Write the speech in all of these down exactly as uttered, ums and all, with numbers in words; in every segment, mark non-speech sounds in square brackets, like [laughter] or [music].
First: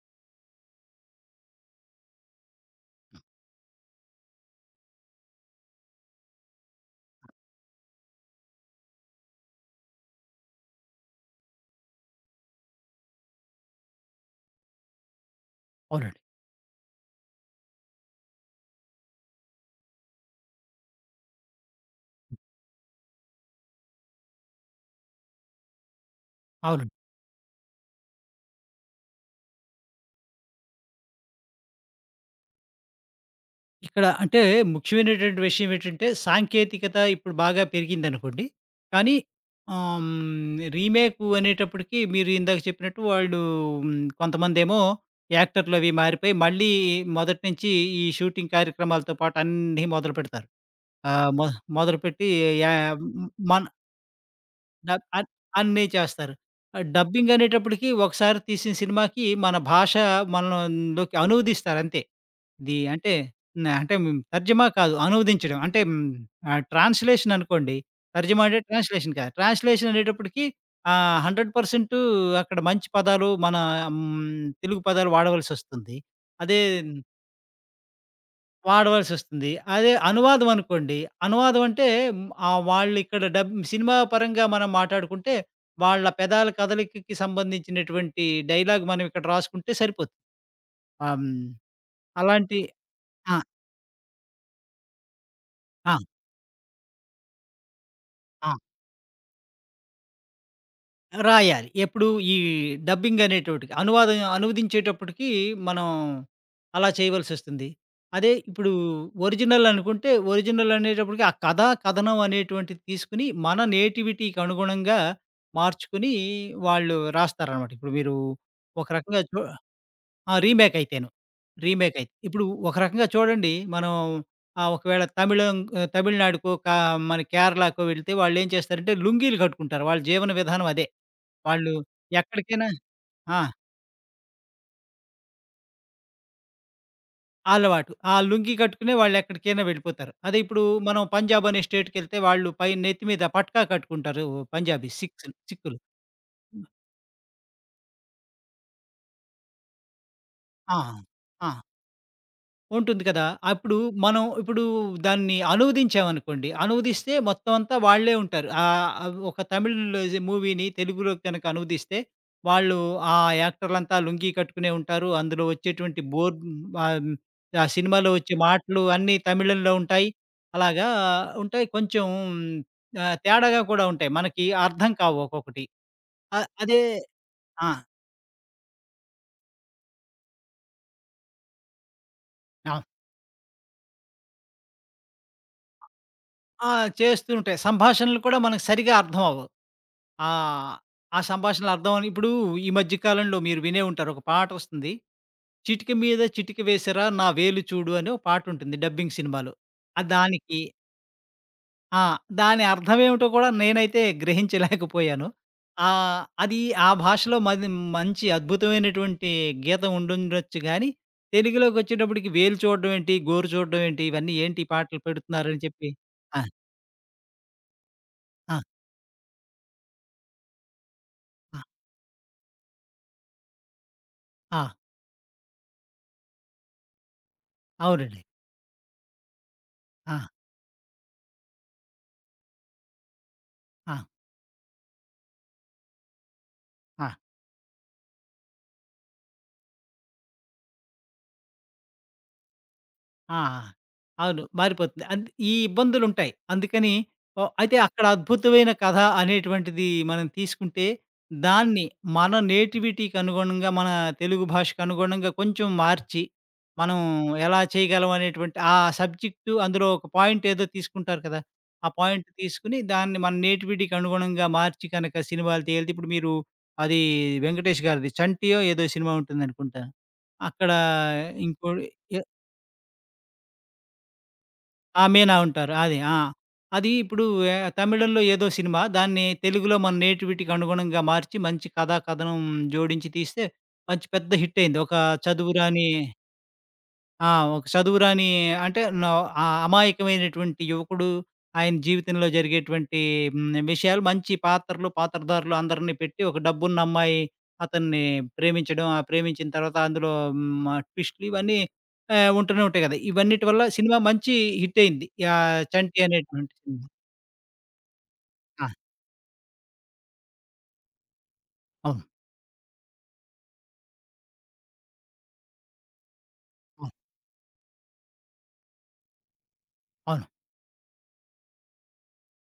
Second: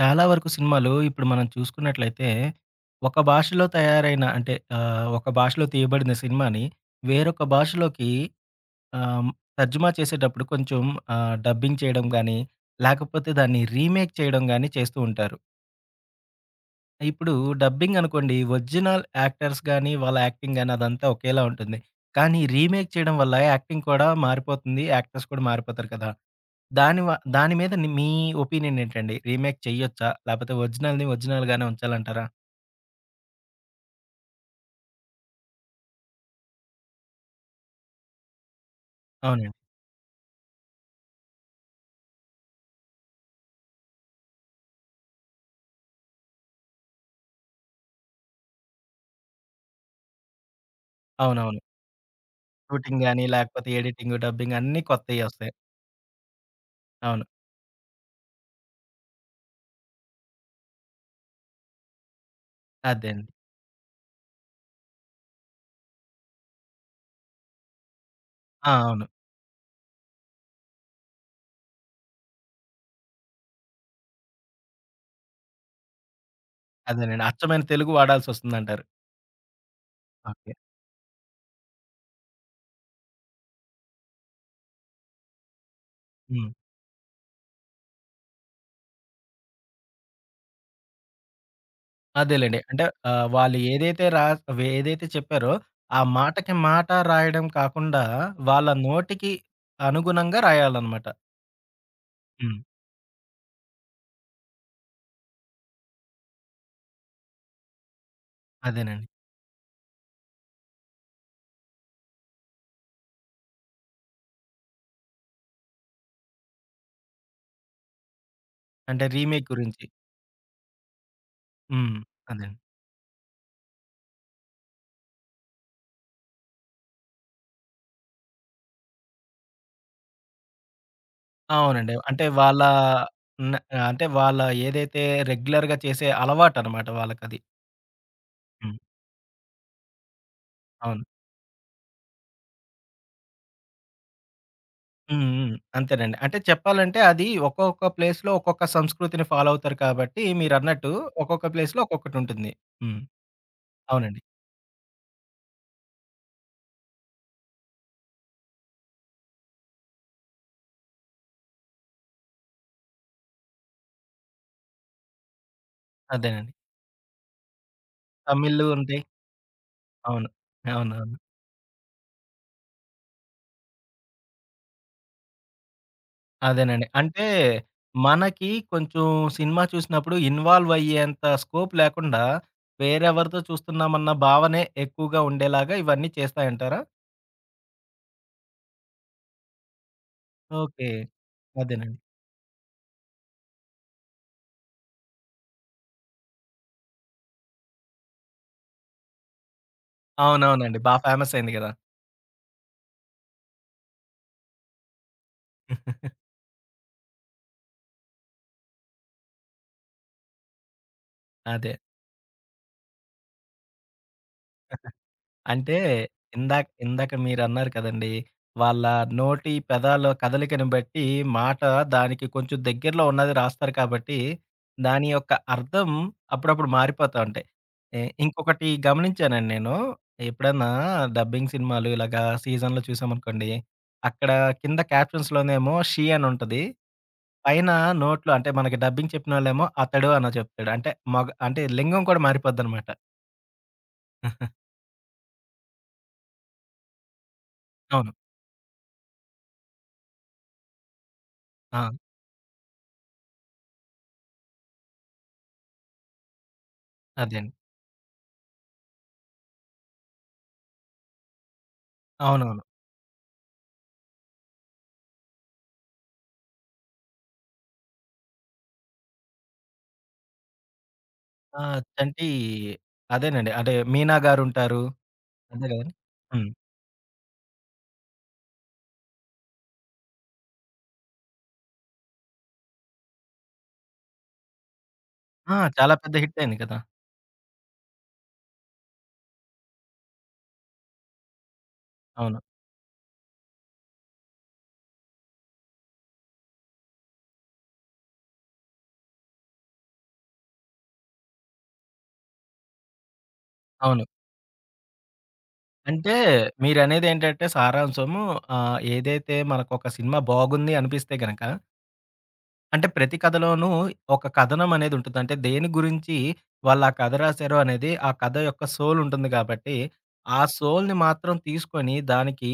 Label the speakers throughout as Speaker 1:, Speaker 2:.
Speaker 1: చాలా వరకు సినిమాలు ఇప్పుడు మనం చూసుకున్నట్లయితే, ఒక భాషలో తయారైన అంటే ఆహ్, ఒక భాషలో తీయబడిన సినిమాని వేరొక భాషలోకి ఆహ్, తర్జుమా చేసేటప్పుడు కొంచెం ఆహ్, డబ్బింగ్ చేయడం గానీ, లేకపోతే దాన్ని రీమేక్ చేయడం గానీ చేస్తూ ఉంటారు.
Speaker 2: అవునండి.
Speaker 1: ఇప్పుడు డబ్బింగ్ అనుకోండి. ఒరిజినల్ యాక్టర్స్ గాని, వాళ్ళ యాక్టింగ్ గాని అదంతా ఒకేలా ఉంటుంది. కానీ రీమేక్ చేయడం వల్ల యాక్టింగ్ కూడా మారిపోతుంది. యాక్టర్స్ కూడా మారిపోతారు కదా!
Speaker 2: అవునండి.
Speaker 1: దాని వ దాని మీద ని మీ ఒపీనియన్ ఏంటండి? రీమేక్ చేయొచ్చా? లేకపోతే ఒరిజినల్‌ని ఒరిజినల్ గానే ఉంచాలంటారా?
Speaker 2: ఇక్కడ అంటే ముఖ్యమైనటువంటి విషయం ఏంటంటే, సాంకేతికత ఇప్పుడు బాగా పెరిగిందనుకోండి. కానీ
Speaker 1: అవునండి.
Speaker 2: ఆహ్, హ్మ్. రీమేకు అనేటప్పటికి మీరు ఇందాక చెప్పినట్టు వాళ్ళు హ్మ్. కొంతమందేమో యాక్టర్‌లవి మారిపోయి, మళ్ళీ మొదటి నుంచి ఈ షూటింగ్ కార్యక్రమాలతో పాటు అన్నీ మొదలుపెడతారు. ఆహ్, మొ
Speaker 1: అవునవును.
Speaker 2: మొదలుపెట్టి యా
Speaker 1: షూటింగ్ గాని,
Speaker 2: మన
Speaker 1: లేకపోతే ఎడిటింగ్, డబ్బింగ్ అన్నీ
Speaker 2: డ
Speaker 1: కొత్తయి
Speaker 2: అన్
Speaker 1: వస్తాయి.
Speaker 2: అన్నీ చేస్తారు. ఆహ్,
Speaker 1: అవును.
Speaker 2: డబ్బింగ్ అనేటప్పటికి ఒకసారి తీసిన సినిమాకి మన భాష మనలోకి అనువదిస్తారంతే. ఇది
Speaker 1: అదే
Speaker 2: అంటే
Speaker 1: అండి.
Speaker 2: న అంటే హ్మ్, తర్జుమా కాదు. అనువదించడం. అంటే హ్మ్, ఆహ్, ట్రాన్స్‌లేషన్ అనుకోండి. తర్జుమా అంటే
Speaker 1: ఆ! అవును.
Speaker 2: ట్రాన్స్‌లేషన్ కాదు. ట్రాన్స్‌లేషన్ అనేటప్పటికి ఆహ్, వంద శాతం అక్కడ మంచి పదాలు మన హ్మ్, తెలుగు పదాలు వాడవలసొస్తుంది. అదే
Speaker 1: అదేనండి. అచ్చమైన తెలుగు వాడాల్సొస్తుందంటారు.
Speaker 2: వాడవలసొస్తుంది. అదే అనువాదం
Speaker 1: ఓకే.
Speaker 2: అనుకోండి. అనువాదం అంటే హ్మ్, ఆహ్, వాళ్ళిక్కడ డబ్ సినిమా పరంగా మనం మాట్లాడుకుంటే వాళ్ళ పెదాల
Speaker 1: హ్మ్.
Speaker 2: కదలికకి సంబంధించినటువంటి డైలాగ్ మనం ఇక్కడ రాసుకుంటే సరిపోతుంది. ఆహ్, హ్మ్,
Speaker 1: అదేలెండి.
Speaker 2: అలాంటి
Speaker 1: అంటే ఆహ్,
Speaker 2: ఆ!
Speaker 1: వాళ్ళు ఏదైతే రాస్ వే ఏదైతే చెప్పారో,
Speaker 2: ఆ!
Speaker 1: ఆ మాటకి మాట రాయడం కాకుండా,
Speaker 2: ఆ!
Speaker 1: వాళ్ళ నోటికి అనుగుణంగా రాయాలనమాట.
Speaker 2: రాయాలి. ఎప్పుడు ఈ
Speaker 1: హ్మ్.
Speaker 2: డబ్బింగ్ అనేటోటికి. అనువాదం అనువదించేటప్పటికి మనం అలా చేయవలసొస్తుంది. అదే ఇప్పుడు
Speaker 1: అదేనండి.
Speaker 2: ఒరిజినల్ అనుకుంటే, ఒరిజినల్ అనేటప్పటికి ఆ కథ, కథనం అనేటువంటిది తీసుకొని మన నేటివిటీకి అనుగుణంగా మార్చుకొని వాళ్ళు రాస్తారనమాట. ఇప్పుడు మీరు ఒక
Speaker 1: అంటే
Speaker 2: రకంగా చూ
Speaker 1: రీమేక్ గురించి.
Speaker 2: ఆ! రీమేక్ అయితేను. రీమేక్
Speaker 1: హ్మ్.
Speaker 2: అయితే. ఇప్పుడు
Speaker 1: అదేండి.
Speaker 2: ఒక రకంగా చూడండి మనం ఆహ్, ఒకవేళ తమిళం ఆహ్, తమిళనాడుకో కా మన కేరళకో వెళ్తే వాళ్ళేం చేస్తారంటే లుంగీలు కట్టుకుంటారు. వాళ్ళ జీవన విధానం అదే. వాళ్ళు
Speaker 1: అవునండి. అంటే వాళ్ళ
Speaker 2: ఎక్కడికైనా ఆ!
Speaker 1: న అంటే వాళ్ళ ఏదైతే రెగ్యులర్‌గా చేసే అలవాటనమాట వాళ్ళకది.
Speaker 2: అలవాటు. ఆ లుంగీ
Speaker 1: హ్మ్.
Speaker 2: కట్టుకునే వాళ్ళెక్కడికైనా వెళ్ళిపోతారు. అదే ఇప్పుడు మనం
Speaker 1: అవును.
Speaker 2: పంజాబ్ అనే స్టేట్‌కెళ్తే వాళ్ళు పైన నెత్తి మీద పట్కా కట్టుకుంటారు పంజాబీ
Speaker 1: హ్మ్.
Speaker 2: సిక్స్
Speaker 1: హ్మ్.
Speaker 2: సిక్కులు.
Speaker 1: అంతేనండి. అంటే చెప్పాలంటే అది ఒక్కొక్క ప్లేస్‌లో ఒక్కొక్క సంస్కృతిని ఫాలో అవుతారు కాబట్టి,
Speaker 2: ఆ!
Speaker 1: మీరన్నట్టు ఒక్కొక్క
Speaker 2: ఆ!
Speaker 1: ప్లేస్‌లో ఒక్కొక్కటుంటుంది. హ్మ్.
Speaker 2: ఉంటుంది కదా! అప్పుడు
Speaker 1: అవునండి.
Speaker 2: మనం ఇప్పుడు దాన్ని అనువదించామనుకోండి. అనువదిస్తే మొత్తం అంతా వాళ్ళే ఉంటారు. ఆహ్, ఆహ్, ఒక తమిళ్ మూవీని తెలుగులోకి గనక అనువదిస్తే వాళ్ళు ఆ యాక్టర్లంతా లుంగీ కట్టుకునే ఉంటారు. అందులో వచ్చేటువంటి బోర్డ్
Speaker 1: అదేనండి.
Speaker 2: ఆహ్, ఆ సినిమాలో వచ్చే
Speaker 1: తమిళ్
Speaker 2: మాటలు
Speaker 1: ఉంటాయి.
Speaker 2: అన్నీ తమిళంలో ఉంటాయి.
Speaker 1: అవును.
Speaker 2: అలాగా
Speaker 1: అవునవును.
Speaker 2: ఉంటాయి. కొంచెం ఆహ్, తేడాగా కూడా ఉంటాయి. మనకి అర్థం కావు ఒక్కొక్కటి. అ అదే
Speaker 1: అదేనండి. అంటే
Speaker 2: ఆ!
Speaker 1: మనకి కొంచెం సినిమా చూసినప్పుడు ఇన్వాల్వ్ అయ్యేంత స్కోప్ లేకుండా
Speaker 2: ఆ!
Speaker 1: వేరెవరితో చూస్తున్నామన్న భావనే ఎక్కువగా ఉండేలాగా ఇవన్నీ
Speaker 2: ఆ!
Speaker 1: చేస్తాయంటారా?
Speaker 2: చేస్తూ ఉంటాయి. సంభాషణలు కూడా మనకు సరిగా అర్థం అవ్వవు. ఆ!
Speaker 1: ఓకే.
Speaker 2: ఆ సంభాషణలు
Speaker 1: అదేనండి.
Speaker 2: అర్థమని ఇప్పుడు ఈ మధ్య కాలంలో మీరు వినే ఉంటారు. ఒక పాట వస్తుంది. 'చిటిక మీద చిటిక వేశారా నా వేలు చూడు' అని ఒక పాటుంటుంది డబ్బింగ్ సినిమాలో. ఆ దానికి
Speaker 1: అవునవునండి. బా ఫేమస్ అయింది గదా!
Speaker 2: ఆ! దాని అర్థం ఏమిటో కూడా నేనైతే గ్రహించలేకపోయాను. ఆహ్, అది ఆ భాషలో మది మంచి అద్భుతమైనటువంటి గీతం ఉండుండొచ్చు గానీ,
Speaker 1: అదే.
Speaker 2: తెలుగులోకొచ్చేటప్పటికి వేలు చూడడం ఏంటి, గోరు చూడడం ఏంటి, ఇవన్నీ ఏంటి ఈ పాటలు పెడుతున్నారని
Speaker 1: అంటే
Speaker 2: చెప్పి ఆ!
Speaker 1: ఇందాక ఇందాక మీరన్నారు కదండీ!
Speaker 2: ఆ!
Speaker 1: వాళ్ళ నోటి, పెదాల కదలికను బట్టి
Speaker 2: ఆ!
Speaker 1: మాట దానికి కొంచెం దగ్గరలో ఉన్నది రాస్తారు కాబట్టి,
Speaker 2: ఆ!
Speaker 1: దాని యొక్క అర్థం అప్పుడప్పుడు మారిపోతా ఉంటాయి. ఎ
Speaker 2: అవునండి.
Speaker 1: ఇంకొకటి గమనించానండి నేను.
Speaker 2: ఆ!
Speaker 1: ఎప్పుడన్నా డబ్బింగ్ సినిమాలు ఇలాగా సీజన్‌లో చూసామనుకోండి.
Speaker 2: ఆ!
Speaker 1: అక్కడ కింద క్యాప్షన్స్‌లోనేమో 'షీ' అని ఉంటది.
Speaker 2: ఆ!
Speaker 1: పైన నోట్లో అంటే మనకి డబ్బింగ్ చెప్పినోళ్ళేమో 'అతడు' అని చెప్తాడు. అంటే మగ అంటే లింగం కూడా మారిపోద్దనమాట.
Speaker 2: ఆ! అవును.
Speaker 1: [laughs]
Speaker 2: మారిపోతుంది. అంత్ ఈ ఇబ్బందులుంటాయి. అందుకని ఓహ్, అయితే అక్కడ
Speaker 1: అవును.
Speaker 2: అద్భుతమైన కథ అనేటువంటిది మనం తీసుకుంటే, దాన్ని
Speaker 1: ఆ!
Speaker 2: మన నేటివిటీకి అనుగుణంగా, మన తెలుగు భాషకు అనుగుణంగా కొంచెం మార్చి, మనం
Speaker 1: అదే అండి.
Speaker 2: ఎలా చేయగలం అనేటువంటి ఆ సబ్జెక్టు అందులో ఒక పాయింట్ ఏదో తీసుకుంటారు కదా! ఆ పాయింట్
Speaker 1: అవునవును.
Speaker 2: తీసుకొని దాన్ని మన నేటివిటీకి అనుగుణంగా మార్చి కనుక సినిమాలు తీయాలి. ఇప్పుడు మీరు అది వెంకటేష్ గారిది 'చంటియో' ఏదో సినిమా ఉంటుందనుకుంటా. అక్కడ
Speaker 1: ఆ!
Speaker 2: ఇంకోటి ఎ
Speaker 1: చంటి అదేనండి. అంటే 'మీనా' గారుంటారు.
Speaker 2: ఆ! 'మీనా'
Speaker 1: అంతే
Speaker 2: ఉంటారు.
Speaker 1: గదండీ!
Speaker 2: అది. ఆ!
Speaker 1: హ్మ్.
Speaker 2: అది ఇప్పుడు ఆహ్, తమిళంలో ఏదో సినిమా దాన్ని తెలుగులో మన నేటివిటీకి అనుగుణంగా మార్చి మంచి కథా కథనం జోడించి తీస్తే మంచి పెద్ద హిట్ అయింది. ఒక
Speaker 1: ఆ!
Speaker 2: చదువురాని
Speaker 1: చాలా పెద్ద హిట్ అయింది కదా!
Speaker 2: ఆ! ఒక చదువురాని అంటే నో ఆహ్, అమాయకమైనటువంటి యువకుడు, ఆయన జీవితంలో
Speaker 1: అవును.
Speaker 2: జరిగేటువంటి హ్మ్, విషయాలు మంచి పాత్రలు, పాత్రధారులు అందరిని పెట్టి ఒక డబ్బున్న అమ్మాయి అతన్ని ప్రేమించడం, ఆ ప్రేమించిన తర్వాత అందులో హ్మ్, ఆహ్, ట్విస్టులు ఇవన్నీ ఆహ్, ఉంటూనే ఉంటాయి కదా! ఇవన్నిటి వల్ల సినిమా
Speaker 1: అవును.
Speaker 2: మంచి హిట్ అయింది. యాహ్! 'చంటి'
Speaker 1: అంటే
Speaker 2: అనేటువంటి సినిమా.
Speaker 1: మీరనేదేంటంటే సారాంశము
Speaker 2: ఆ!
Speaker 1: ఆహ్, ఏదైతే మనకొక సినిమా బాగుంది అనిపిస్తే గనక
Speaker 2: అవును.
Speaker 1: అంటే ప్రతి కథలోనూ ఒక కథనం అనేదుంటుంది. అంటే దేని గురించి వాళ్ళు ఆ
Speaker 2: అవును.
Speaker 1: కథ రాశారో అనేది ఆ కథ యొక్క సోల్ ఉంటుంది కాబట్టి,
Speaker 2: అవును.
Speaker 1: ఆ సోల్‌ని మాత్రం తీసుకొని దానికి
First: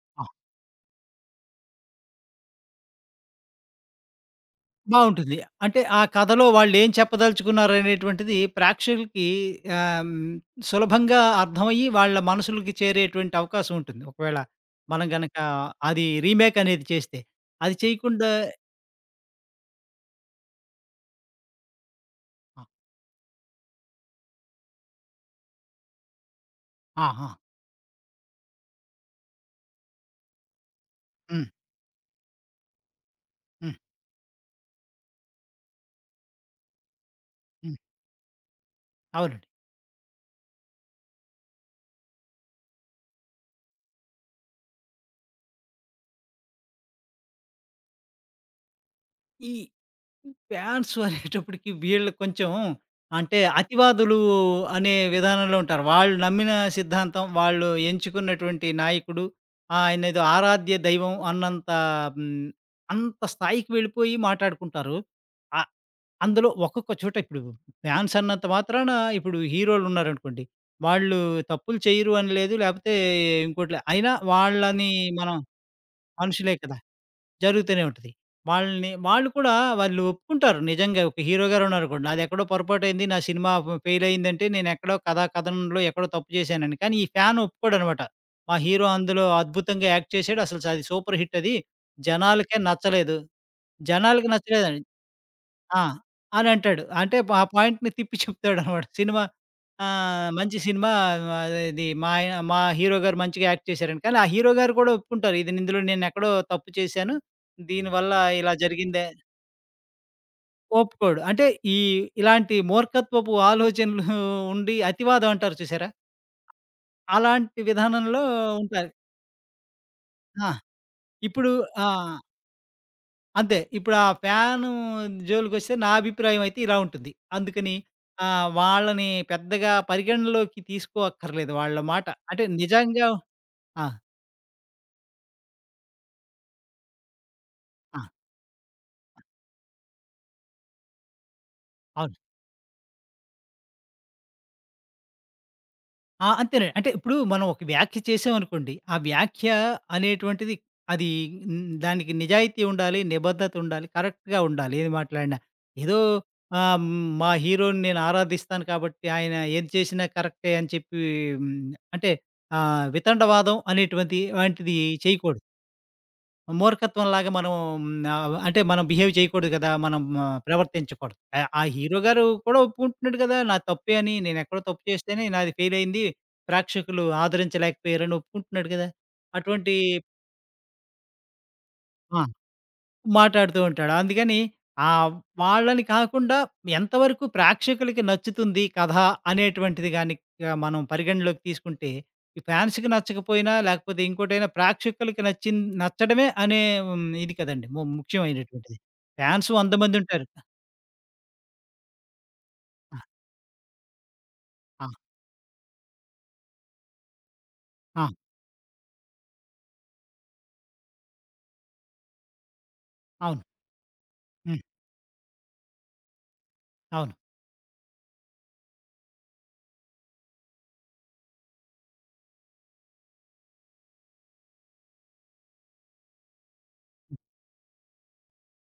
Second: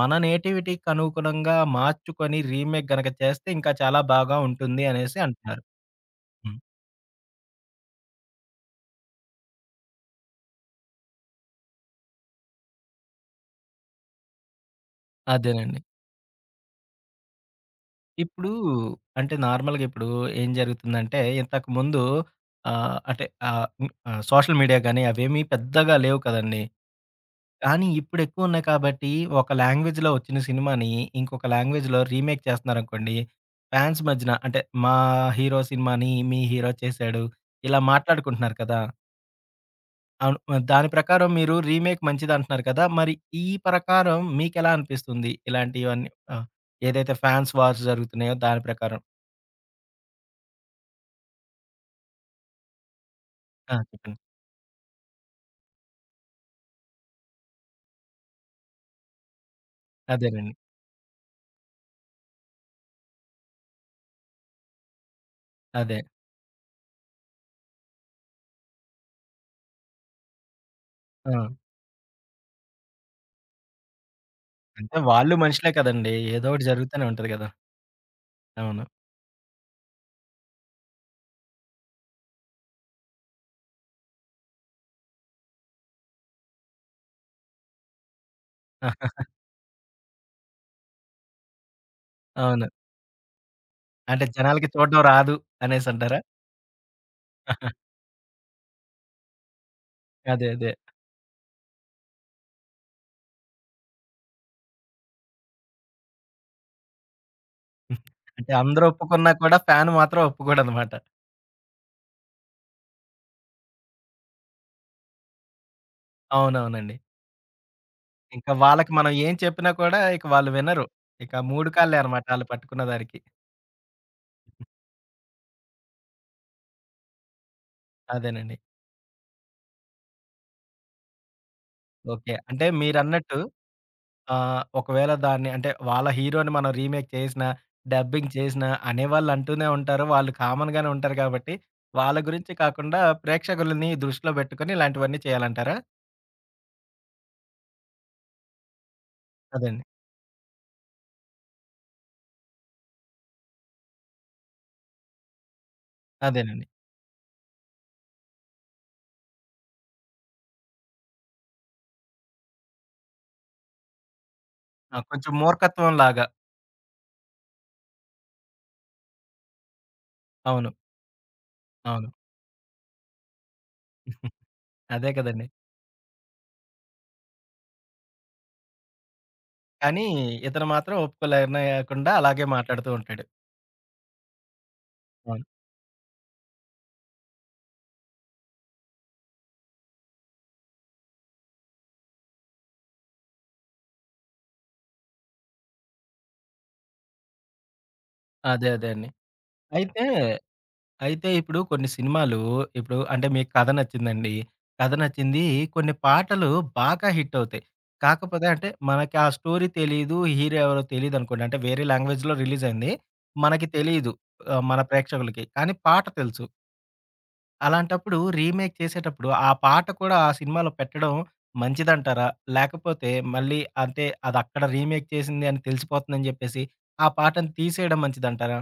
Speaker 1: మన
Speaker 2: ఆ!
Speaker 1: నేటివిటీకనుగుణంగా మార్చుకొని రీమేక్ గనక చేస్తే ఇంకా చాలా బాగా ఉంటుంది అనేసి
Speaker 2: బావుంటుంది.
Speaker 1: అంటున్నారు.
Speaker 2: అంటే ఆ కథలో
Speaker 1: హ్మ్.
Speaker 2: వాళ్ళేం చెప్పదలుచుకున్నారనేటువంటిది ప్రేక్షకులకి ఆహ్, హ్మ్, సులభంగా అర్థమయ్యి వాళ్ళ మనసులకి చేరేటువంటి అవకాశం ఉంటుంది. ఒకవేళ మనం గనక
Speaker 1: అదేనండి.
Speaker 2: అది రీమేక్ అనేది చేస్తే. అది చేయకుండా
Speaker 1: ఇప్పుడు అంటే నార్మల్‌గా ఇప్పుడు ఏం జరుగుతుందంటే, ఇంతకుముందు
Speaker 2: ఆ!
Speaker 1: ఆహ్, అంటే ఆహ్, హ్మ్, ఆహ్, సోషల్ మీడియా గాని అవేమీ పెద్దగా లేవు కదండీ!
Speaker 2: ఆ! ఆ!
Speaker 1: కానీ ఇప్పుడెక్కువున్నాయి కాబట్టి, ఒక లాంగ్వేజ్‌లో వచ్చిన సినిమాని ఇంకొక
Speaker 2: హ్మ్.
Speaker 1: లాంగ్వేజ్‌లో రీమేక్ చేస్తున్నారనుకోండి,
Speaker 2: హ్మ్.
Speaker 1: ఫ్యాన్స్ మధ్యన అంటే మా హీరో సినిమాని మీ హీరో చేశాడు.
Speaker 2: హ్మ్.
Speaker 1: ఇలా మాట్లాడుకుంటున్నారు కదా!
Speaker 2: అవునండి.
Speaker 1: అవును. దాని ప్రకారం మీరు రీమేక్ మంచిదంటున్నారు కదా! మరి ఈ ప్రకారం మీకెలా అనిపిస్తుంది? ఇలాంటివన్నీ ఆహ్, ఏదైతే ఫ్యాన్స్ వార్స్ జరుగుతున్నాయో దాని ప్రకారం?
Speaker 2: ఈ ఫ్యాన్స్ అనేటప్పటికి వీళ్ళు కొంచెం అంటే
Speaker 1: ఆ!
Speaker 2: అతివాదులు
Speaker 1: చెప్పండి.
Speaker 2: అనే విధానంలో ఉంటారు. వాళ్ళు నమ్మిన సిద్ధాంతం, వాళ్ళు ఎంచుకున్నటువంటి నాయకుడు, ఆయనేదో
Speaker 1: అదేనండి.
Speaker 2: ఆరాధ్య దైవం అన్నంత హ్మ్, అంత స్థాయికి వెళ్ళిపోయి మాటాడుకుంటారు. ఆహ్,
Speaker 1: అదే.
Speaker 2: అందులో ఒక్కొక్క చోట ఇప్పుడు ఫ్యాన్స్ అన్నంత మాత్రాన ఇప్పుడు హీరోలున్నారనుకోండి. వాళ్ళు
Speaker 1: ఆ!
Speaker 2: తప్పులు చేయరు అని లేదు. లేకపోతే ఇంకోటి లే అయినా వాళ్ళని
Speaker 1: అంటే వాళ్ళు
Speaker 2: మనం
Speaker 1: మనుషులే కదండీ! ఏదో
Speaker 2: మనుషులే
Speaker 1: ఒకటి
Speaker 2: కదా!
Speaker 1: జరుగుతూనే ఉంటది కదా!
Speaker 2: జరుగుతూనే ఉంటది.
Speaker 1: అవును.
Speaker 2: వాళ్ళని వాళ్ళు కూడా వాళ్ళు ఒప్పుకుంటారు. నిజంగా ఒక హీరో గారన్నారనుకోండి. నాదెక్కడో పొరపాటయింది. నా సినిమా ఫ్ ఫెయిలయిందంటే నేనెక్కడో కథా కథనంలో ఎక్కడో తప్పు చేశానని. కానీ ఈ ఫ్యాన్ ఒప్పుకోడనమాట. మా హీరో అందులో అద్భుతంగా యాక్ట్ చేసాడు. అసలు అది సూపర్ హిట్ అది. జనాలకే
Speaker 1: అవును.
Speaker 2: నచ్చలేదు.
Speaker 1: అంటే
Speaker 2: జనాలకి
Speaker 1: జనాలకి
Speaker 2: నచ్చలేదని
Speaker 1: చూడడం రాదు
Speaker 2: ఆ!
Speaker 1: అనేసంటారా?
Speaker 2: అనంటాడు. అంటే ఆ పాయింట్‌ని తిప్పి చెప్తాడనమాట. సినిమా ఆహ్,
Speaker 1: అదే.
Speaker 2: మంచి
Speaker 1: అదే.
Speaker 2: సినిమా ఆహ్, ఇది మా ఆయన మా హీరో గారు మంచిగా యాక్ట్ చేశారని. కానీ ఆ హీరో గారు కూడా ఒప్పుకుంటారు. ఇది ఇందులో నేనెక్కడో తప్పు చేశాను. దీనివల్ల
Speaker 1: అంటే
Speaker 2: ఇలా
Speaker 1: అందరూ
Speaker 2: జరిగిందే
Speaker 1: ఒప్పుకున్నా కూడా ఫ్యాన్ మాత్రం ఒప్పుకోడనమాట.
Speaker 2: ఒప్పుకోడు. అంటే ఈ ఇలాంటి మూర్ఖత్వపు ఆలోచనలు ఉండి అతివాదం అంటారు చూసారా?
Speaker 1: అవునవునండి.
Speaker 2: అలాంటి విధానంలో
Speaker 1: ఇంకా
Speaker 2: ఉంటారు.
Speaker 1: వాళ్ళకి మనం ఏం చెప్పినా కూడా ఇక
Speaker 2: ఆ!
Speaker 1: వాళ్ళు వినరు. ఇక
Speaker 2: ఇప్పుడు
Speaker 1: మూడు
Speaker 2: ఆ!
Speaker 1: కాళ్ళే అనమాట ఆళ్ళు పట్టుకున్న దానికి.
Speaker 2: అంతే. ఇప్పుడు ఆ ఫ్యాను జోలికొస్తే నా అభిప్రాయం అయితే ఇలా ఉంటుంది. అందుకని ఆహ్,
Speaker 1: అదేనండి.
Speaker 2: వాళ్ళని పెద్దగా పరిగణనలోకి తీసుకోక్కర్లేదు వాళ్ళ మాట.
Speaker 1: ఓకే.
Speaker 2: అంటే
Speaker 1: అంటే
Speaker 2: నిజంగా
Speaker 1: మీరన్నట్టు
Speaker 2: ఆ!
Speaker 1: ఆహ్, ఒకవేళ దాన్ని అంటే వాళ్ళ హీరోని మనం రీమేక్ చేసినా,
Speaker 2: ఆ!
Speaker 1: డబ్బింగ్ చేసినా అనేవాళ్ళు అంటూనే ఉంటారు. వాళ్ళు కామన్‌గానే ఉంటారు కాబట్టి,
Speaker 2: అవును.
Speaker 1: వాళ్ళ గురించి కాకుండా ప్రేక్షకులని దృష్టిలో పెట్టుకొని ఇలాంటివన్నీ చేయాలంటారా?
Speaker 2: ఆ! అంతేనండి. అంటే ఇప్పుడు మనం ఒక వ్యాఖ్య చేసామనుకోండి, ఆ వ్యాఖ్య
Speaker 1: అదండి.
Speaker 2: అనేటువంటిది అది హ్మ్, దానికి నిజాయితీ ఉండాలి, నిబద్ధత ఉండాలి, కరెక్ట్‌గా ఉండాలి ఏది మాట్లాడినా. ఏదో
Speaker 1: అదేనండి.
Speaker 2: ఆహ్, హ్మ్, మా హీరోని నేను ఆరాధిస్తాను కాబట్టి ఆయన ఏది చేసినా కరెక్టే అని చెప్పి హ్మ్, అంటే ఆహ్, వితండవాదం అనేటువంటి వంటిది
Speaker 1: ఆ! కొంచెం
Speaker 2: చేయకూడదు.
Speaker 1: మూర్ఖత్వంలాగా.
Speaker 2: మూర్ఖత్వంలాగా మనం ఆహ్, అంటే మనం బిహేవ్ చేయకూడదు కదా! మనం ఆహ్,
Speaker 1: అవును.
Speaker 2: ప్రవర్తించకూడదు. ఆ ఆ హీరో
Speaker 1: అవును.
Speaker 2: గారు కూడా ఒప్పుకుంటున్నాడు కదా! నా తప్పే అని. నేనెక్కడో తప్పు
Speaker 1: అదే
Speaker 2: చేస్తేనే
Speaker 1: కదండీ.
Speaker 2: నాది ఫెయిల్ అయింది. ప్రేక్షకులు ఆదరించలేకపోయారని ఒప్పుకుంటున్నాడు కదా! అటువంటి
Speaker 1: కానీ ఇతను మాత్రం ఒప్పుకోలేకుండా
Speaker 2: ఆ!
Speaker 1: అలాగే మాట్లాడుతూ ఉంటాడు.
Speaker 2: మాట్లాడుతూ ఉంటాడు. అందుకని ఆహ్,
Speaker 1: అవును.
Speaker 2: వాళ్ళని కాకుండా ఎంతవరకు ప్రేక్షకులకి నచ్చుతుంది కథ అనేటువంటిది గాని ఆహ్, మనం పరిగణలోకి తీసుకుంటే, ఈ ఫాన్స్‌కి నచ్చకపోయినా లేకపోతే ఇంకోటైనా ప్రేక్షకులకి నచ్చిన్ నచ్చడమే అనే హ్మ్. ఇది కదండీ ము
Speaker 1: అదే.
Speaker 2: ముఖ్యమైనటువంటిది.
Speaker 1: అదే అండి.
Speaker 2: ఫాన్స్ వంద మంది
Speaker 1: అయితే
Speaker 2: ఉంటారు.
Speaker 1: అయితే ఇప్పుడు కొన్ని సినిమాలు ఇప్పుడు
Speaker 2: ఆ!
Speaker 1: అంటే మీకు కథ నచ్చిందండి.
Speaker 2: ఆ!
Speaker 1: కథ నచ్చింది. కొన్ని పాటలు బాగా హిట్ అవుతాయి.
Speaker 2: ఆ!
Speaker 1: కాకపోతే అంటే మనకి ఆ స్టోరీ తెలీదు. హీరో ఎవరో తెలీదనుకోండి. అంటే వేరే లాంగ్వేజ్‌లో రిలీజ్ అయింది.
Speaker 2: అవును.
Speaker 1: మనకి తెలీదు.
Speaker 2: హ్మ్.
Speaker 1: ఆహ్, మన ప్రేక్షకులకి. కానీ పాట తెలుసు.
Speaker 2: అవును.
Speaker 1: అలాంటప్పుడు రీమేక్ చేసేటప్పుడు ఆ పాట కూడా ఆ సినిమాలో పెట్టడం మంచిదంటారా? లేకపోతే మళ్ళీ అంటే అది అక్కడ రీమేక్ చేసింది అని తెలిసిపోతుందని జెప్పేసి ఆ పాటను తీసేయడం మంచిదంటారా?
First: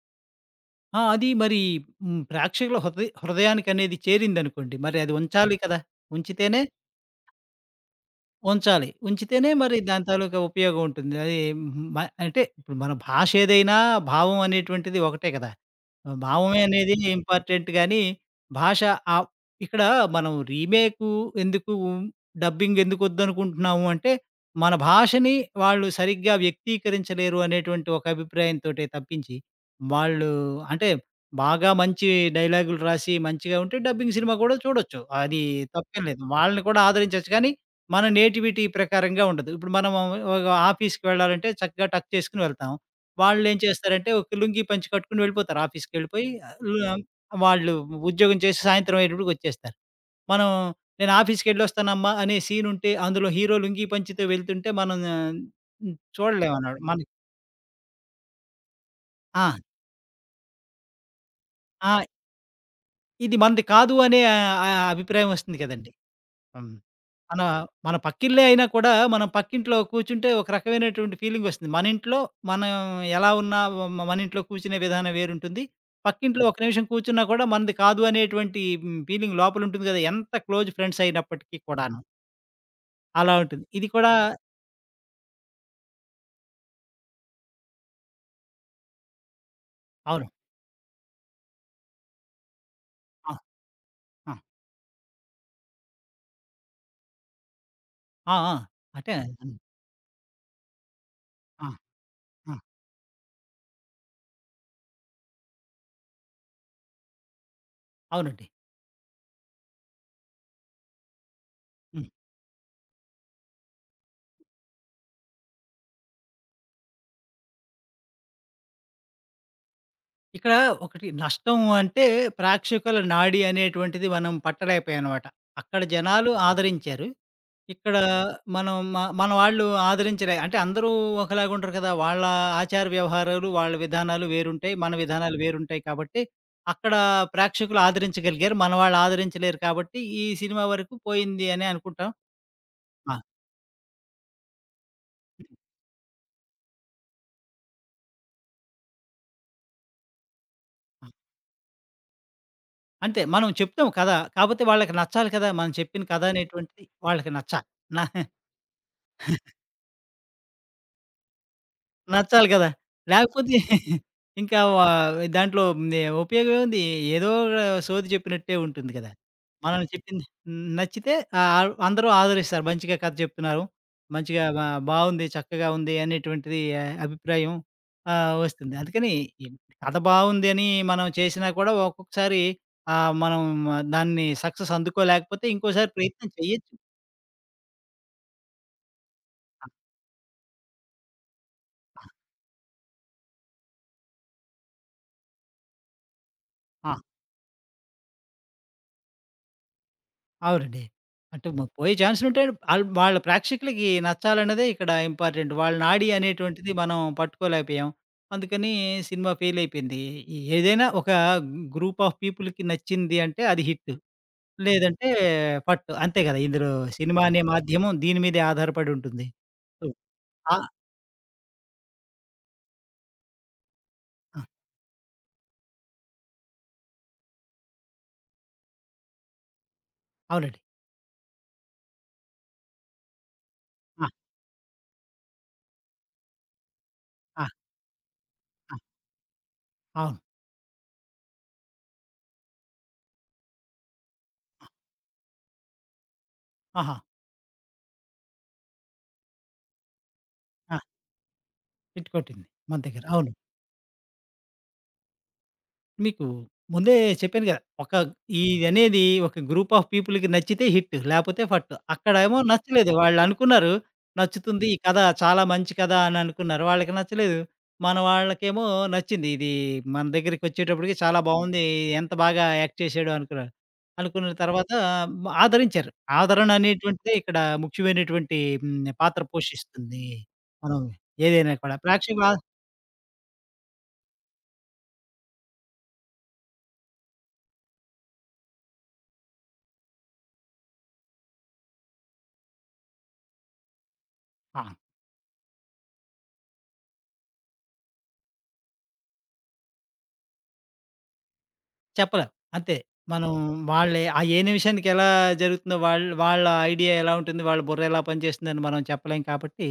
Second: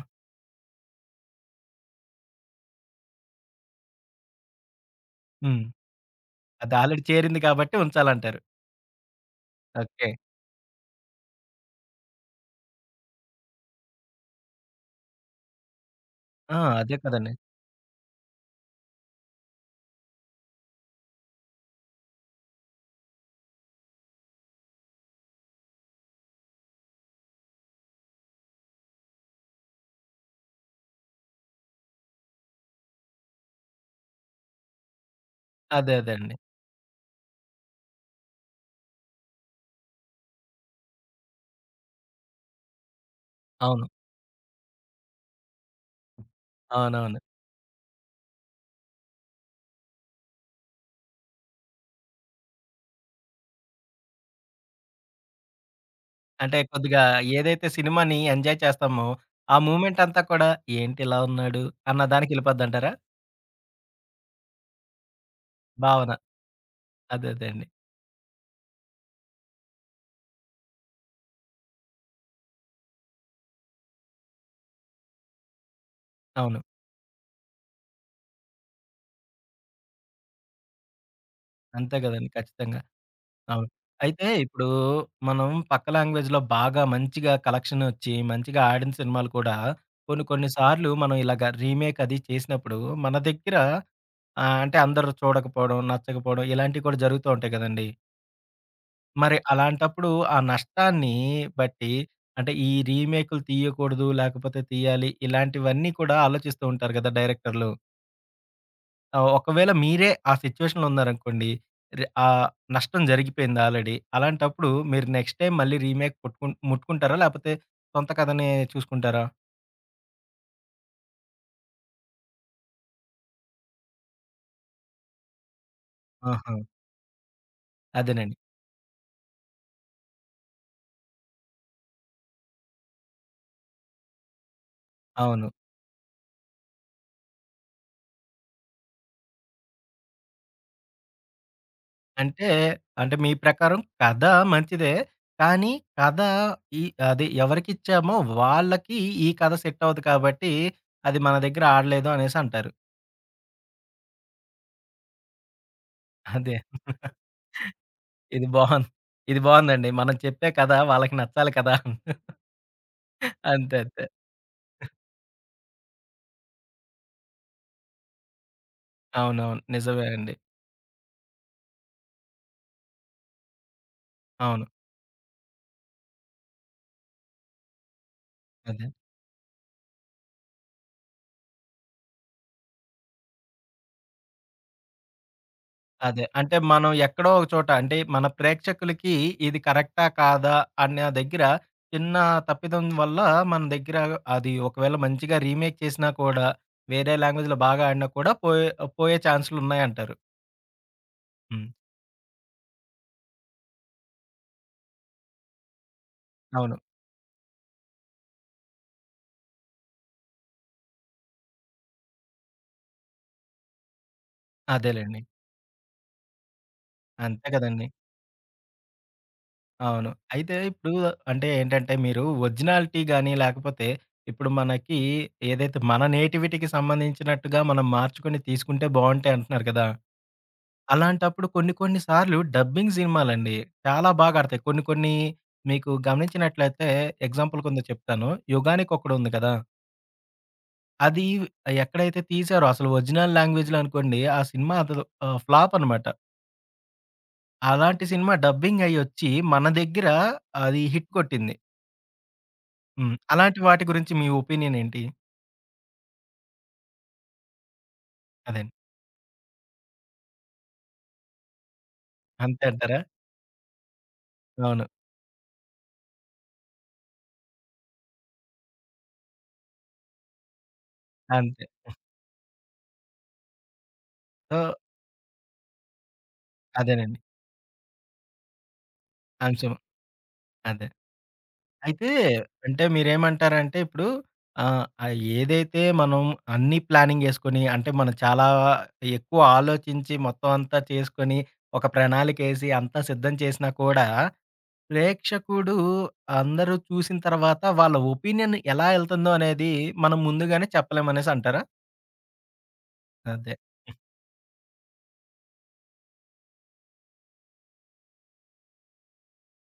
Speaker 2: ఆ! అది మరి హ్మ్. ప్రేక్షకుల హృదయ హృదయానికనేది చేరిందనుకోండి. మరి అది ఉంచాలి
Speaker 1: హ్మ్.
Speaker 2: కదా! ఉంచితేనే
Speaker 1: అది ఆల్రెడీ చేరింది కాబట్టి ఉంచాలంటారు.
Speaker 2: ఉంచాలి. ఉంచితేనే మరి దాని
Speaker 1: ఓకే.
Speaker 2: తాలూకా ఉపయోగం ఉంటుంది. అది మ అంటే ఇప్పుడు మన భాష ఏదైనా భావం అనేటువంటిది ఒకటే కదా! ఆ!
Speaker 1: ఆ!
Speaker 2: భావమే అనేది
Speaker 1: అదే కదండీ.
Speaker 2: ఇంపార్టెంట్ గానీ, భాష ఆహ్, ఇక్కడ మనం రీమేకు ఎందుకు, డబ్బింగ్ ఎందుకొద్దనుకుంటున్నాము అంటే, మన భాషని వాళ్ళు సరిగ్గా వ్యక్తీకరించలేరు అనేటువంటి ఒక అభిప్రాయంతోటే తప్పించి, వాళ్ళు అంటే బాగా మంచి డైలాగులు రాసి మంచిగా ఉంటే డబ్బింగ్ సినిమా కూడా చూడొచ్చు. అది
Speaker 1: అదే
Speaker 2: తప్పేం
Speaker 1: అదే
Speaker 2: లేదు.
Speaker 1: అండి.
Speaker 2: వాళ్ళని కూడా ఆదరించొచ్చు కానీ, మన నేటివిటీ ప్రకారంగా ఉండదు. ఇప్పుడు మనం ఒక ఆఫీస్‌కి వెళ్ళాలంటే చక్కగా టక్ చేసుకొని వెళ్తాం. వాళ్ళేం
Speaker 1: అవును.
Speaker 2: చేస్తారంటే ఒక లుంగీ పంచె కట్టుకొని వెళ్ళిపోతారు. ఆఫీస్‌కెళ్ళిపోయి లు
Speaker 1: అవునవును.
Speaker 2: వాళ్ళు ఉద్యోగం చేసి సాయంత్రం అయ్యేటప్పటికొచ్చేస్తారు. మనం నేను ఆఫీస్‌కెళ్ళొస్తానమ్మా అనే సీనుంటే అందులో హీరో లుంగీ పంచెతో వెళ్తుంటే మనం హ్మ్.
Speaker 1: అంటే
Speaker 2: చూడలేమన్నాడు. మన
Speaker 1: కొద్దిగా ఏదైతే సినిమాని ఎంజాయ్ చేస్తామో, ఆ
Speaker 2: ఆ!
Speaker 1: మూవ్‌మెంట్ అంతా కూడా ఏంటి ఇలా ఉన్నాడు
Speaker 2: ఆ!
Speaker 1: అన్న దానికి ఎళ్ళిపోద్దంటారా?
Speaker 2: ఇది మనది కాదు అనే ఆహ్, అభిప్రాయం వస్తుంది కదండీ!
Speaker 1: భావన.
Speaker 2: హ్మ్.
Speaker 1: అదే
Speaker 2: మన
Speaker 1: అదే అండి.
Speaker 2: మన పక్కిల్లే అయినా కూడా మనం పక్కింట్లో కూర్చుంటే ఒక రకమైనటువంటి ఫీలింగొస్తుంది. మన ఇంట్లో మనం ఎలా ఉన్నా మ మన ఇంట్లో కూర్చునే విధానం వేరుంటుంది. పక్కింట్లో ఒక
Speaker 1: అవును.
Speaker 2: నిమిషం కూర్చున్నా కూడా మనది కాదు అనేటువంటి హ్మ్, ఫీలింగ్ లోపలుంటుంది గదా! ఎంత క్లోజ్ ఫ్రెండ్స్ అయినప్పటికీ
Speaker 1: అంతే
Speaker 2: కూడాను.
Speaker 1: గదండీ ఖచ్చితంగా.
Speaker 2: అలా ఉంటుంది.
Speaker 1: అవును.
Speaker 2: ఇది కూడా
Speaker 1: అయితే ఇప్పుడు మనం పక్క లాంగ్వేజ్‌లో బాగా మంచిగా కలెక్షనొచ్చి, మంచిగా ఆడిన సినిమాలు కూడా కొన్ని
Speaker 2: అవును.
Speaker 1: కొన్ని సార్లు మనం ఇలాగ రీమేక్ అది చేసినప్పుడు మన
Speaker 2: ఆ!
Speaker 1: దగ్గర
Speaker 2: ఆ!
Speaker 1: ఆహ్, అంటే అందరూ చూడకపోవడం, నచ్చకపోవడం ఇలాంటివి కూడా జరుగుతూ ఉంటాయి గదండీ!
Speaker 2: ఆ! ఆ! అంటే
Speaker 1: మరి
Speaker 2: హ్మ్.
Speaker 1: అలాంటప్పుడు ఆ నష్టాన్ని
Speaker 2: ఆ!
Speaker 1: బట్టి అంటే
Speaker 2: ఆ!
Speaker 1: ఈ రీమేక్‌లు తీయకూడదు, లేకపోతే తీయాలి ఇలాంటివన్నీ కూడా ఆలోచిస్తూ ఉంటారు కదా డైరెక్టర్‌లు.
Speaker 2: అవునండి.
Speaker 1: ఆహ్, ఒకవేళ మీరే ఆ సిట్యుయేషన్‌లో ఉన్నారనుకోండి, రె
Speaker 2: హ్మ్.
Speaker 1: ఆహ్, నష్టం జరిగిపోయింది ఆల్రెడీ. అలాంటప్పుడు మీరు నెక్స్ట్ టైమ్ మళ్ళీ రీమేక్ పుట్టుకుం ముట్టుకుంటారా? లేకపోతే సొంత కథనే చూసుకుంటారా?
Speaker 2: ఇక్కడ ఒకటి నష్టం అంటే ప్రేక్షకుల నాడి అనేటువంటిది మనం పట్టలేకపోయామనమాట. అక్కడ జనాలు
Speaker 1: ఆహా!
Speaker 2: ఆదరించారు. ఇక్కడ
Speaker 1: అదేనండి.
Speaker 2: మనం మ మన వాళ్ళు ఆదరించలే అంటే అందరూ ఒకలాగా ఉండరు కదా! వాళ్ళ ఆచార వ్యవహారాలు, వాళ్ళ విధానాలు వేరుంటాయి. మన విధానాలు
Speaker 1: అవును.
Speaker 2: వేరుంటాయి కాబట్టి, అక్కడ ప్రేక్షకులు ఆదరించగలిగారు. మన వాళ్ళు ఆదరించలేరు కాబట్టి, ఈ సినిమా వరకు పోయింది అనే అనుకుంటాం.
Speaker 1: అంటే,
Speaker 2: ఆ!
Speaker 1: అంటే మీ ప్రకారం కథ మంచిదే. కానీ కథ ఈ అదే ఎవరికిచ్చామో వాళ్ళకి ఈ కథ సెట్ అవ్వదు కాబట్టి,
Speaker 2: ఆ!
Speaker 1: అది మన దగ్గర ఆడలేదు అనేసంటారు.
Speaker 2: అంతే మనం చెప్తాం కథ. కాపోతే వాళ్ళకి నచ్చాలి కదా! మనం చెప్పిన కథ
Speaker 1: అదే.
Speaker 2: అనేటువంటిది వాళ్ళకి నచ్చాలి. నా
Speaker 1: ఇది బావుంది. ఇది బావుందండి. మనం చెప్పే కథ వాళ్ళకి నచ్చాలి కదా!
Speaker 2: నచ్చాలి కదా! లేకపోతే
Speaker 1: అంతే. అంతే.
Speaker 2: [laughs] ఇంకా వా దాంట్లో నే ఉపయోగం ఏముంది? ఏదో ఒక సోది చెప్పినట్టే ఉంటుంది కదా!
Speaker 1: అవునవును.
Speaker 2: మనం
Speaker 1: నిజమే
Speaker 2: చెప్పింది
Speaker 1: అండి.
Speaker 2: నచ్చితే ఆహ్, అందరూ ఆదరిస్తారు. మంచిగా కథ చెప్తున్నారు. మంచిగా
Speaker 1: అవును.
Speaker 2: బా బావుంది, చక్కగా ఉంది అనేటువంటిది ఆ, అభిప్రాయం ఆహ్, వస్తుంది.
Speaker 1: అదే.
Speaker 2: అందుకని ఈ కథ బావుంది అని మనం చేసినా కూడా ఒక్కొక్కసారి ఆహ్, మనం ఆ, దాన్ని సక్సెస్ అందుకోలేకపోతే ఇంకోసారి
Speaker 1: అదే.
Speaker 2: ప్రయత్నం
Speaker 1: అంటే
Speaker 2: చేయొచ్చు.
Speaker 1: మనం ఎక్కడో ఒక చోట అంటే మన ప్రేక్షకులకి ఇది
Speaker 2: ఆ!
Speaker 1: కరెక్టా? కాదా? అన్న దగ్గర చిన్న తప్పిదం వల్ల మన దగ్గర అది ఒకవేళ మంచిగా రీమేక్ చేసినా కూడా
Speaker 2: ఆ!
Speaker 1: వేరే లాంగ్వేజ్‌లో బాగా ఆడినా కూడా పోయే పోయే ఛాన్సులున్నాయంటారు.
Speaker 2: అవునండి. అంటే మ
Speaker 1: హ్మ్.
Speaker 2: పోయే ఛాన్సులుంటాయి. ఆళ్ళు వాళ్ళ ప్రేక్షకులకి నచ్చాలన్నదే ఇక్కడ ఇంపార్టెంట్. వాళ్ళ నాడి అనేటువంటిది
Speaker 1: అవును.
Speaker 2: మనం పట్టుకోలేకపోయాం. అందుకని సినిమా ఫెయిలయిపోయింది. ఏదైనా ఒక గ్రూప్ ఆఫ్ పీపుల్‌కి నచ్చింది అంటే అది హిట్. లేదంటే
Speaker 1: అదేలెండి.
Speaker 2: పట్టు. అంతే కదా! ఇందులో సినిమా అనే
Speaker 1: అంతే కదండీ.
Speaker 2: మాధ్యమం దీని మీదే ఆధారపడి ఉంటుంది. హ్మ్.
Speaker 1: అవును. అయితే
Speaker 2: ఆ!
Speaker 1: ఇప్పుడు అంటే ఏంటంటే మీరు ఒరిజినాలిటీ గాని లేకపోతే
Speaker 2: ఆ!
Speaker 1: ఇప్పుడు మనకి ఏదైతే మన నేటివిటీకి సంబంధించినట్టుగా మనం మార్చుకొని తీసుకుంటే బావుంటాయి అంటున్నారు కదా!
Speaker 2: అవునండి.
Speaker 1: అలాంటప్పుడు కొన్ని కొన్ని సార్లు డబ్బింగ్ సినిమాలండి
Speaker 2: ఆ!
Speaker 1: చాలా బాగా ఆడతాయి. కొన్ని కొన్ని మీకు గమనించినట్లయితే
Speaker 2: ఆ!
Speaker 1: ఎగ్జాంపుల్ కింద చెప్తాను.
Speaker 2: ఆ!
Speaker 1: 'యుగానికొకడు' ఉంది కదా!
Speaker 2: అవును.
Speaker 1: అది ఎక్కడైతే తీశారో అసలు ఒరిజినల్ లాంగ్వేజ్‌లో అనుకోండి ఆ సినిమా అసలు ఆహ్, ఫ్లాప్ అనమాట.
Speaker 2: ఆహా!
Speaker 1: అలాంటి సినిమా డబ్బింగ్ అయ్యొచ్చి మన దగ్గర
Speaker 2: ఆ!
Speaker 1: అది హిట్ కొట్టింది.
Speaker 2: హిట్ కొట్టింది మన దగ్గర.
Speaker 1: హ్మ్.
Speaker 2: అవును.
Speaker 1: అలాంటి వాటి గురించి మీ ఒపీనియన్ ఏంటి?
Speaker 2: మీకు ముందే చెప్పాను గదా! ఒక
Speaker 1: అదే అండి.
Speaker 2: ఇదనేది ఒక గ్రూప్ ఆఫ్ పీపుల్‌కి నచ్చితే హిట్. లేపోతే ఫట్. అక్కడేమో
Speaker 1: అంతే
Speaker 2: నచ్చలేదు.
Speaker 1: అంటారా?
Speaker 2: వాళ్ళనుకున్నారు నచ్చుతుంది. ఈ
Speaker 1: అవును.
Speaker 2: కథ చాలా మంచి కథ అననుకున్నారు. వాళ్ళకి నచ్చలేదు. మన వాళ్ళకేమో నచ్చింది. ఇది మన దగ్గరికొచ్చేటప్పటికి చాలా బావుంది.
Speaker 1: అంతే.
Speaker 2: ఎంత బాగా యాక్ట్ చేశాడు అనుకున్నారు. అనుకున్న
Speaker 1: సో,
Speaker 2: తర్వాత మ ఆదరించారు. ఆదరణ అనేటువంటిదే
Speaker 1: అదేనండి
Speaker 2: ఇక్కడ ముఖ్యమైనటువంటి హ్మ్. పాత్ర
Speaker 1: అంశం.
Speaker 2: పోషిస్తుంది. మనం
Speaker 1: అదే.
Speaker 2: ఏదైనా కూడా
Speaker 1: అయితే
Speaker 2: ప్రేక్షకుల
Speaker 1: అంటే మీరేమంటారంటే ఇప్పుడు ఆహ్, ఆహ్, ఏదైతే మనం అన్నీ ప్లానింగ్ చేసుకొని అంటే మనం చాలా ఎక్కువ ఆలోచించి మొత్తం అంతా చేసుకొని, ఒక ప్రణాళికేసి అంతా సిద్ధం చేసినా కూడా
Speaker 2: ఆ!
Speaker 1: ప్రేక్షకుడు అందరూ చూసిన తర్వాత వాళ్ళ ఒపీనియన్ ఎలా ఎళ్తుందో అనేది మనం ముందుగానే చెప్పలేమనేసి అంటారా?
Speaker 2: చెప్పలేం. అంతే. మనం
Speaker 1: అదే.
Speaker 2: వాళ్ళే ఆ ఏ నిమిషానికి ఎలా జరుగుతుందో వాళ్ళ్ వాళ్ళ ఐడియా ఎలా ఉంటుంది, వాళ్ళ బుర్ర ఎలా పనిచేస్తుందని మనం చెప్పలేం కాబట్టి,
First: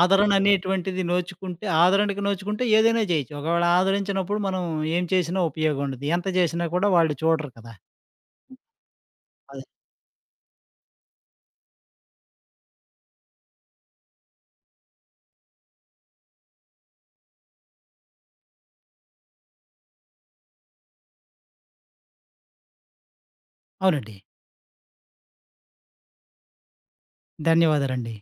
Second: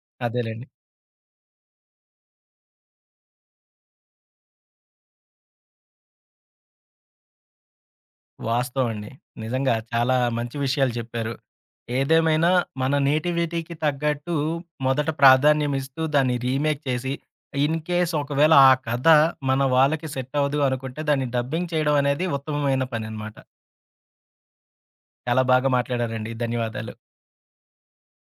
Speaker 2: ఆదరణ అవును.
Speaker 1: అదేలెండి.
Speaker 2: అనేటువంటిది నోచుకుంటే ఆదరణకి నోచుకుంటే ఏదైనా చేయొచ్చు. ఒకవేళ ఆదరించినప్పుడు మనం ఏం చేసినా ఉపయోగం ఉండదు. ఎంత చేసినా కూడా వాళ్ళు చూడరు కదా!
Speaker 1: వాస్తవం అండి.
Speaker 2: అదే.
Speaker 1: నిజంగా చాలా మంచి విషయాలు చెప్పారు. ఏదేమైనా మన నేటివిటీకి తగ్గట్టు మొదట ప్రాధాన్యం ఇస్తూ దాన్ని రీమేక్ చేసి, ఇన్ కేస్ ఒకవేళ ఆ కథ మన వాళ్ళకి సెట్ అవ్వదు అనుకుంటే దాన్ని డబ్బింగ్ చేయడం అనేది ఉత్తమమైన పననమాట.
Speaker 2: అవునండి.
Speaker 1: చాలా బాగా మాట్లాడారండి. ధన్యవాదాలు.
Speaker 2: ధన్యవాదాలండి.